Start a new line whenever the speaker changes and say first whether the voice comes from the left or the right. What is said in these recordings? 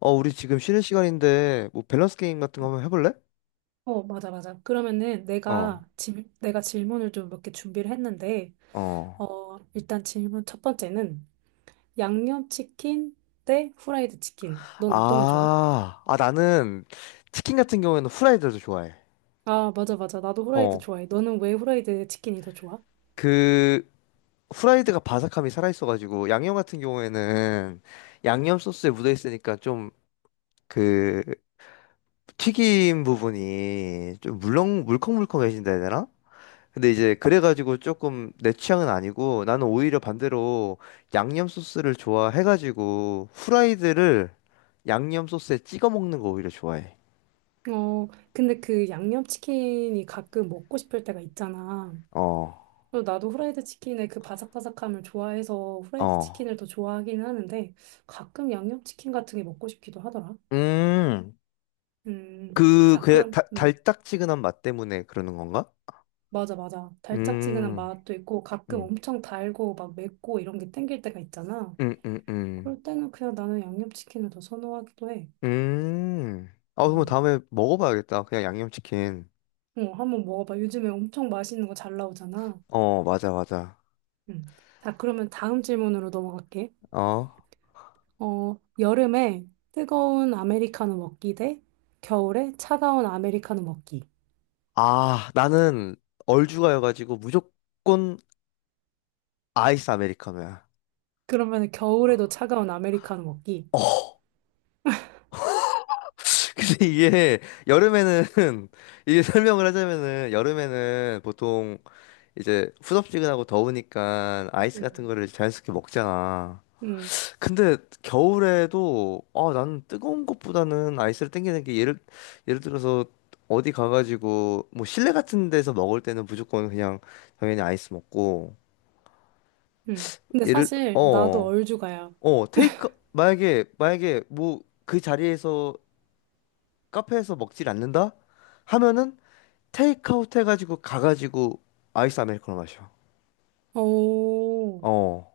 left: 어, 우리 지금 쉬는 시간인데, 뭐, 밸런스 게임 같은 거 한번 해볼래?
right: 맞아, 맞아. 그러면은 내가,
left: 어,
right: 질, 내가 질문을 좀 몇 개 준비를 했는데,
left: 어.
right: 일단 질문 첫 번째는 양념치킨 대 후라이드 치킨. 넌 어떤 게 좋아?
left: 아, 아, 나는 치킨 같은 경우에는 후라이드를 더 좋아해.
right: 아, 맞아, 맞아. 나도 후라이드
left: 어,
right: 좋아해. 너는 왜 후라이드 치킨이 더 좋아?
left: 그, 후라이드가 바삭함이 살아있어가지고, 양념 같은 경우에는 양념 소스에 묻어있으니까 좀, 그, 튀김 부분이 좀 물컹물컹해진다 해야 되나? 근데 이제 그래가지고 조금 내 취향은 아니고 나는 오히려 반대로 양념 소스를 좋아해가지고 후라이드를 양념 소스에 찍어 먹는 거 오히려 좋아해.
right: 근데 그 양념치킨이 가끔 먹고 싶을 때가 있잖아.
left: 어,
right: 그래서 나도 후라이드 치킨의 그 바삭바삭함을 좋아해서 후라이드
left: 어.
right: 치킨을 더 좋아하긴 하는데, 가끔 양념치킨 같은 게 먹고 싶기도 하더라.
left: 음,
right: 음, 자,
left: 그
right: 그럼, 음.
left: 달짝지근한 맛 때문에 그러는 건가?
right: 맞아, 맞아. 달짝지근한
left: 음,
right: 맛도 있고 가끔
left: 음,
right: 엄청 달고 막 맵고 이런 게 땡길 때가 있잖아.
left: 음, 음, 음.
right: 그럴 때는 그냥 나는 양념치킨을 더 선호하기도 해.
left: 음. 아, 그럼
right: 음.
left: 다음에 먹어봐야겠다. 그냥 양념치킨.
right: 한번 먹어봐. 요즘에 엄청 맛있는 거 잘 나오잖아.
left: 어, 맞아, 맞아.
right: 음. 자, 그러면 다음 질문으로 넘어갈게.
left: 어.
right: 여름에 뜨거운 아메리카노 먹기 대 겨울에 차가운 아메리카노 먹기.
left: 아, 나는 얼죽아여가지고 무조건 아이스 아메리카노야.
right: 그러면 겨울에도 차가운 아메리카노 먹기.
left: 어. 근데 이게 여름에는 이게 설명을 하자면은 여름에는 보통 이제 후덥지근하고 더우니까 아이스 같은
right: 음.
left: 거를 자연스럽게 먹잖아.
right: 음.
left: 근데 겨울에도 아 나는 뜨거운 것보다는 아이스를 땡기는 게 예를 들어서 어디 가가지고 뭐 실내 같은 데서 먹을 때는 무조건 그냥 당연히 아이스 먹고
right: 음. 근데
left: 예를
right: 사실 나도
left: 어
right: 얼죽아야.
left: 어 테이크 만약에 뭐 그 자리에서 카페에서 먹질 않는다? 하면은 테이크아웃 해가지고 가가지고 아이스 아메리카노 마셔.
right: 오.
left: 어.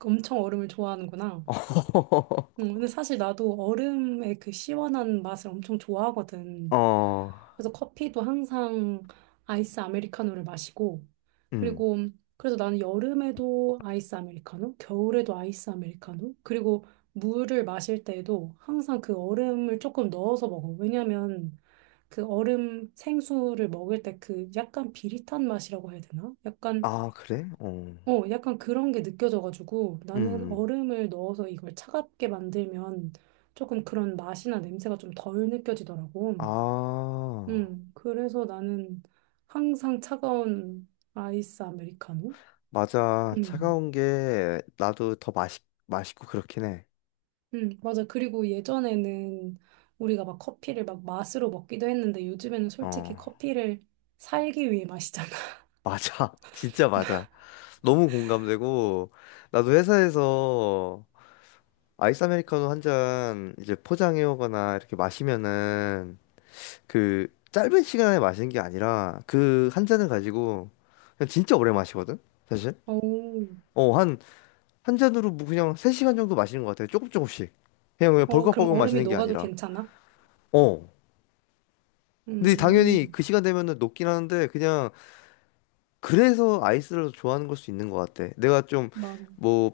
right: 엄청 얼음을 좋아하는구나. 근데 사실 나도 얼음의 그 시원한 맛을 엄청 좋아하거든.
left: 어.
right: 그래서 커피도 항상 아이스 아메리카노를 마시고,
left: 음.
right: 그리고 그래서 나는 여름에도 아이스 아메리카노, 겨울에도 아이스 아메리카노, 그리고 물을 마실 때에도 항상 그 얼음을 조금 넣어서 먹어. 왜냐면 그 얼음 생수를 먹을 때 그 약간 비릿한 맛이라고 해야 되나? 약간
left: 아, 그래? 어.
right: 어, 약간 그런 게 느껴져가지고 나는
left: 음.
right: 얼음을 넣어서 이걸 차갑게 만들면 조금 그런 맛이나 냄새가 좀 덜 느껴지더라고.
left: 아.
right: 그래서 나는 항상 차가운 아이스 아메리카노?
left: 맞아.
right: 음,
left: 차가운 게 나도 더 맛있 맛있고 그렇긴 해.
right: 맞아. 그리고 예전에는 우리가 막 커피를 막 맛으로 먹기도 했는데 요즘에는 솔직히
left: 어.
right: 커피를 살기 위해 마시잖아.
left: 맞아. 진짜 맞아. 너무 공감되고 나도 회사에서 아이스 아메리카노 한 잔 이제 포장해 오거나 이렇게 마시면은 그 짧은 시간에 마시는 게 아니라 그 한 잔을 가지고 그냥 진짜 오래 마시거든 사실
right: 오,
left: 어 한 한 잔으로 뭐 그냥 3시간 정도 마시는 것 같아요 조금 조금씩 그냥
right: 그럼
left: 벌컥벌컥
right: 얼음이
left: 마시는 게
right: 녹아도
left: 아니라
right: 괜찮아?
left: 어 근데 당연히
right: 음,
left: 그 시간 되면은 녹긴 하는데 그냥 그래서 아이스를 좋아하는 걸 수 있는 것 같아 내가 좀
right: 맞아.
left: 뭐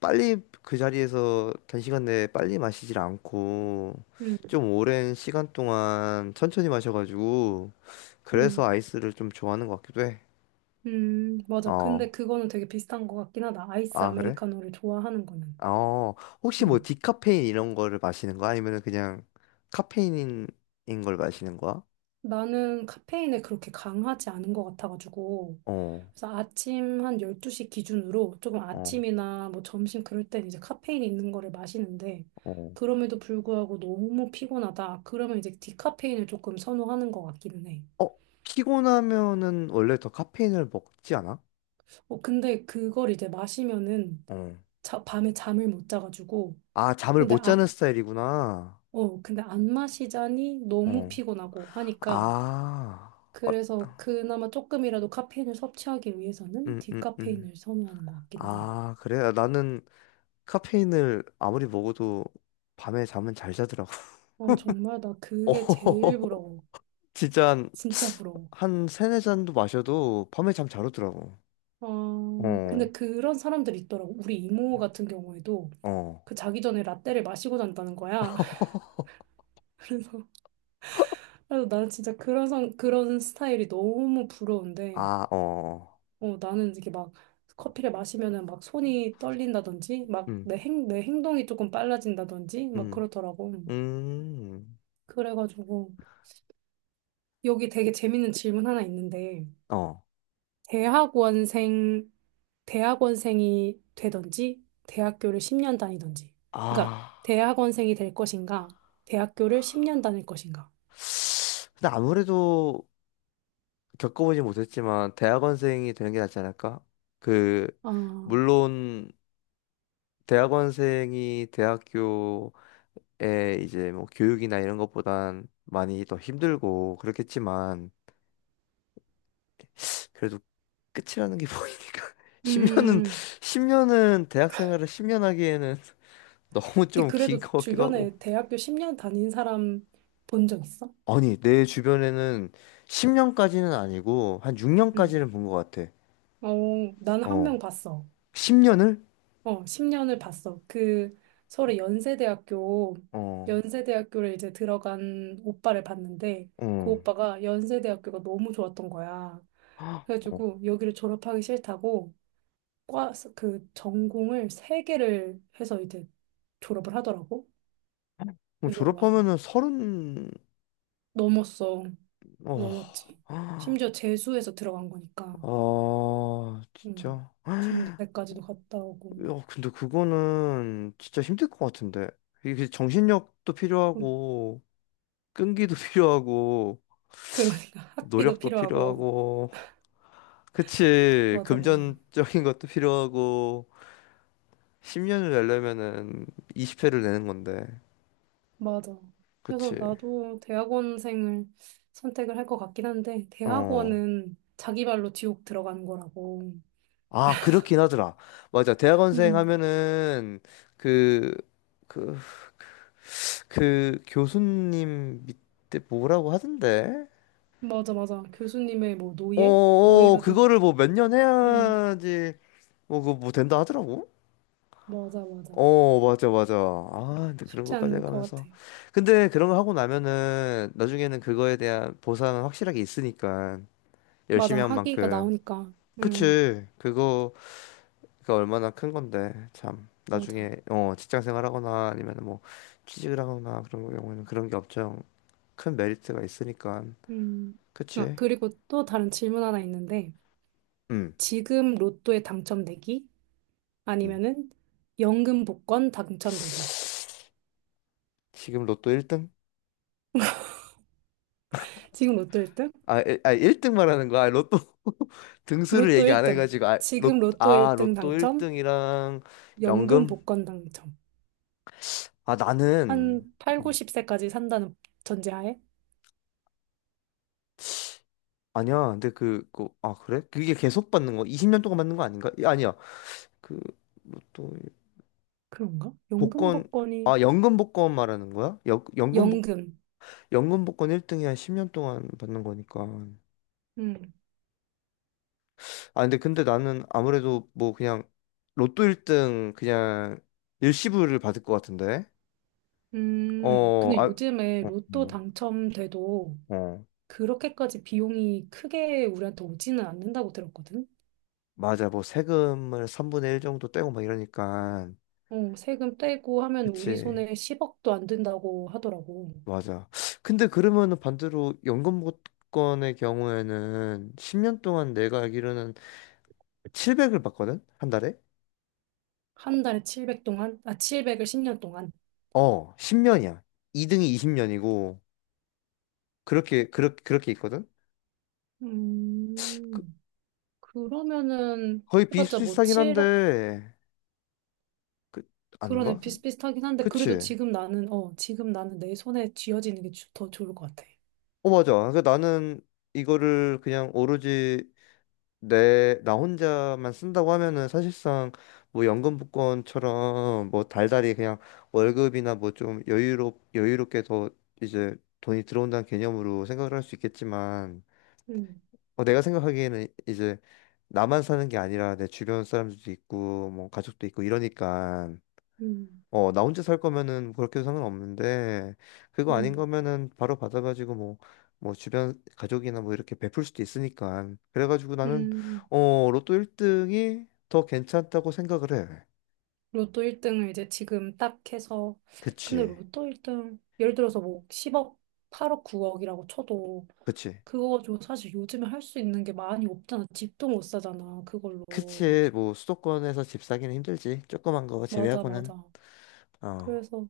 left: 빨리 그 자리에서 단시간 내에 빨리 마시질 않고
right: 음,
left: 좀 오랜 시간 동안 천천히 마셔가지고 그래서
right: 음.
left: 아이스를 좀 좋아하는 것 같기도 해
right: 맞아. 근데
left: 어.
right: 그거는 되게 비슷한 것 같긴 하다. 아이스
left: 아, 그래?
right: 아메리카노를 좋아하는 거는.
left: 어. 혹시 뭐
right: 음.
left: 디카페인 이런 거를 마시는 거야? 아니면은 그냥 카페인인 걸 마시는 거야?
right: 나는 카페인에 그렇게 강하지 않은 것 같아가지고.
left: 어.
right: 그래서 아침 한 12시 기준으로 조금
left: 어.
right: 아침이나 뭐 점심 그럴 땐 이제 카페인 있는 거를 마시는데,
left: 어.
right: 그럼에도 불구하고 너무 피곤하다. 그러면 이제 디카페인을 조금 선호하는 것 같기는 해.
left: 어, 피곤하면은 원래 더 카페인을 먹지 않아?
right: 근데 그걸 이제 마시면은
left: 어.
right: 자, 밤에 잠을 못 자가지고.
left: 아, 잠을
right: 근데
left: 못
right: 아,
left: 자는 스타일이구나.
right: 근데 안 마시자니 너무
left: 어.
right: 피곤하고 하니까
left: 아. 어,
right: 그래서 그나마 조금이라도 카페인을 섭취하기 위해서는
left: 음, 음, 음.
right: 디카페인을 선호하는 것 같기는 해.
left: 아, 그래? 나는 카페인을 아무리 먹어도 밤에 잠은 잘 자더라고.
right: 정말 나
left: 어.
right: 그게 제일 부러워.
left: 진짜 한,
right: 진짜 부러워.
left: 한 세네 잔도 마셔도 밤에 잠 잘 오더라고. 어,
right: 근데 그런 사람들이 있더라고. 우리 이모 같은 경우에도
left: 어,
right: 그 자기 전에 라떼를 마시고 잔다는 거야. 그래서 나는 진짜 그런 스타일이 너무 부러운데
left: 아, 어, 어.
right: 나는 이렇게 막 커피를 마시면은 막 손이 떨린다든지, 막
left: 음,
right: 내 행동이 조금 빨라진다든지, 막
left: 음,
right: 그러더라고.
left: 음,
right: 그래가지고, 여기 되게 재밌는 질문 하나 있는데,
left: 어,
right: 대학원생, 대학원생이 되든지, 대학교를 10년 다니든지. 그러니까,
left: 아.
right: 대학원생이 될 것인가, 대학교를 10년 다닐 것인가.
left: 근데 아무래도 겪어보지 못했지만 대학원생이 되는 게 낫지 않을까? 그,
right: 아,
left: 물론 대학원생이 대학교에 이제 뭐 교육이나 이런 것보단 많이 더 힘들고 그렇겠지만 그래도 끝이라는 게 보이니까 10년은
right: 음.
left: 10년은 대학 생활을 10년 하기에는 너무
right: 근데
left: 좀 긴
right: 그래도
left: 것 같기도 하고
right: 주변에 대학교 10년 다닌 사람 본 적 있어?
left: 아니 내 주변에는 10년까지는 아니고 한
right: 응.
left: 6년까지는 본 것 같아
right: 어, 나는 한
left: 어
right: 명 봤어.
left: 10년을
right: 10년을 봤어. 그 서울의 연세대학교,
left: 어
right: 연세대학교를 이제 들어간 오빠를 봤는데 그
left: 어
right: 오빠가 연세대학교가 너무 좋았던 거야.
left: 어.
right: 그래가지고 여기를 졸업하기 싫다고 그 전공을 3개를 해서 이제 졸업을 하더라고.
left: 그럼
right: 그래서 와,
left: 졸업하면은 30
right: 넘었어.
left: 어
right: 넘었지. 심지어 재수해서 들어간 거니까.
left: 아,
right: 음,
left: 진짜
right: 군대까지도 갔다 오고.
left: 야 근데 그거는 진짜 힘들 것 같은데 이게 정신력도
right: 그,
left: 필요하고 끈기도 필요하고
right: 그러니까 학비도
left: 노력도
right: 필요하고.
left: 필요하고, 그치,
right: 맞아, 맞아.
left: 금전적인 것도 필요하고, 10년을 내려면은 20회를 내는 건데,
right: 맞아.
left: 그치.
right: 그래서 나도 대학원생을 선택을 할 것 같긴 한데,
left: 어.
right: 대학원은 자기 발로 지옥 들어가는 거라고.
left: 아, 그렇긴 하더라. 맞아. 대학원생
right: 음,
left: 하면은, 그, 그, 그 교수님 밑에 뭐라고 하던데?
right: 맞아, 맞아. 교수님의 뭐
left: 어,
right: 노예?
left: 어,
right: 노예가 된.
left: 그거를 뭐 몇 년
right: 음,
left: 해야지, 뭐, 그거 뭐 된다 하더라고.
right: 맞아, 맞아.
left: 어, 맞아, 맞아. 아, 근데 그런
right: 쉽지
left: 것까지
right: 않을 것 같아.
left: 해가면서. 근데 그런 거 하고 나면은 나중에는 그거에 대한 보상은 확실하게 있으니까
right: 맞아.
left: 열심히 한
right: 학위가
left: 만큼.
right: 나오니까. 음,
left: 그치. 그거, 그 얼마나 큰 건데. 참.
right: 맞아.
left: 나중에, 어, 직장 생활하거나 아니면 뭐 취직을 하거나 그런 경우에는 그런 게 엄청 큰 메리트가 있으니까.
right: 음. 아,
left: 그치.
right: 그리고 또 다른 질문 하나 있는데,
left: 음,
right: 지금 로또에 당첨되기?
left: 음.
right: 아니면은 연금 복권 당첨되기?
left: 지금 로또 1등?
right: 지금 로또 1등.
left: 아, 아 1등 말하는 거야. 아, 로또 등수를
right: 로또
left: 얘기 안
right: 1등.
left: 해가지고 아,
right: 지금 로또
left: 아
right: 1등
left: 로또
right: 당첨,
left: 1등이랑
right: 연금
left: 연금?
right: 복권 당첨.
left: 아 나는
right: 한 8,
left: 음,
right: 90세까지 산다는 전제하에?
left: 아니야. 근데 아 그래? 그게 계속 받는 거? 20년 동안 받는 거 아닌가? 아니야. 그 로또 일-
right: 그런가? 연금
left: 복권
right: 복권이,
left: 아 연금 복권 말하는 거야? 연 연금 복
right: 연금.
left: 연금 복권 1등이 한 10년 동안 받는 거니까.
right: 음,
left: 아 근데 나는 아무래도 뭐 그냥 로또 1등 그냥 일시불을 받을 것 같은데. 어,
right: 근데
left: 아, 어,
right: 요즘에 로또
left: 뭐,
right: 당첨돼도
left: 어.
right: 그렇게까지 비용이 크게 우리한테 오지는 않는다고 들었거든?
left: 맞아. 뭐 세금을 3분의 1 정도 떼고 막 이러니까.
right: 세금 떼고 하면 우리
left: 그치.
right: 손에 10억도 안 든다고 하더라고.
left: 맞아. 근데 그러면은 반대로 연금보건의 경우에는 10년 동안 내가 알기로는 700을 받거든? 한 달에?
right: 한 달에 700 동안? 아, 700을 10년 동안.
left: 어, 10년이야. 2등이 20년이고, 그렇게 있거든? 그,
right: 음. 그러면은
left: 거의
right: 해봤자 뭐
left: 비슷비슷하긴
right: 7억
left: 한데, 그,
right: 그런 애
left: 아닌가?
right: 비슷비슷하긴 한데 그래도
left: 그치.
right: 지금 나는 내 손에 쥐어지는 게 더 좋을 것 같아.
left: 어, 맞아. 그러니까 나는 이거를 그냥 오로지 나 혼자만 쓴다고 하면은 사실상 뭐 연금 복권처럼 뭐 달달이 그냥 월급이나 뭐 좀 여유롭게 더 이제 돈이 들어온다는 개념으로 생각을 할 수 있겠지만
right: 음,
left: 어, 내가 생각하기에는 이제 나만 사는 게 아니라 내 주변 사람들도 있고 뭐 가족도 있고 이러니까
right: 음,
left: 어, 나 혼자 살 거면은 그렇게도 상관없는데, 그거 아닌
right: 음,
left: 거면은 바로 받아가지고 뭐, 뭐 주변 가족이나 뭐 이렇게 베풀 수도 있으니까. 그래가지고 나는,
right: 음.
left: 어, 로또 1등이 더 괜찮다고 생각을 해.
right: 로또 1등을 이제 지금 딱 해서 근데
left: 그치.
right: 로또 1등 예를 들어서 뭐 10억, 8억, 9억이라고 쳐도
left: 그치.
right: 그거 가지고 사실 요즘에 할 수 있는 게 많이 없잖아. 집도 못 사잖아. 그걸로.
left: 그치. 뭐 수도권에서 집 사기는 힘들지. 조그만 거
right: 맞아,
left: 제외하고는.
right: 맞아.
left: 어.
right: 그래서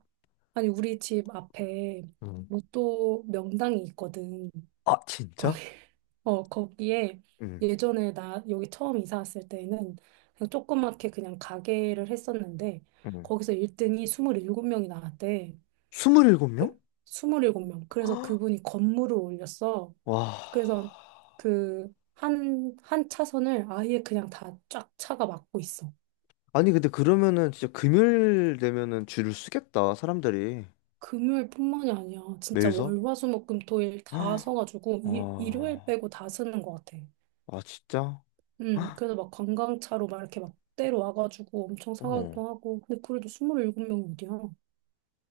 right: 아니 우리 집 앞에
left: 음.
right: 로또 명당이 있거든.
left: 아,
right: 거기,
left: 진짜?
right: 거기에
left: 응.
right: 예전에 나 여기 처음 이사 왔을 때는 그냥 조그맣게 그냥 가게를 했었는데
left: 응.
right: 거기서 1등이 27명이 나왔대.
left: 27명?
right: 27명. 그래서 그분이 건물을 올렸어.
left: 와.
right: 그래서 그 한 차선을 아예 그냥 다 쫙 차가 막고 있어.
left: 아니, 근데 그러면은 진짜 금요일 되면은 줄을 쓰겠다, 사람들이.
right: 금요일뿐만이 아니야. 진짜
left: 매일서?
right: 월, 화, 수, 목, 금, 토, 일 다
left: 아,
right: 서가지고 일요일
left: 아
right: 빼고 다 쓰는 것 같아.
left: 진짜? 헉,
right: 그래서 막 관광차로 막 이렇게 막 때려 와가지고 엄청
left: 어,
right: 사가기도 하고. 근데 그래도 27명이 어디야?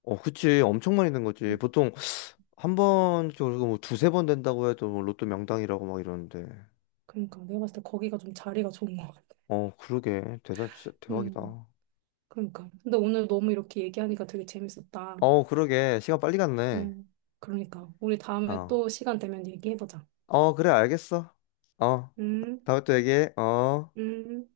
left: 어, 그치. 엄청 많이 된 거지.
right: 음,
left: 보통 한 번, 그리고 뭐 두세 번 된다고 해도 뭐 로또 명당이라고 막 이러는데.
right: 그러니까 내가 봤을 때 거기가 좀 자리가 좋은 것 같아.
left: 어, 그러게. 대단, 진짜 대박이다.
right: 음, 그러니까. 근데 오늘 너무 이렇게 얘기하니까 되게 재밌었다.
left: 어, 그러게. 시간 빨리 갔네.
right: 음, 그러니까. 우리 다음에
left: 어.
right: 또 시간 되면 얘기해보자.
left: 어, 그래, 알겠어. 어,
right: 음,
left: 다음에 또 얘기해. 어.
right: 음.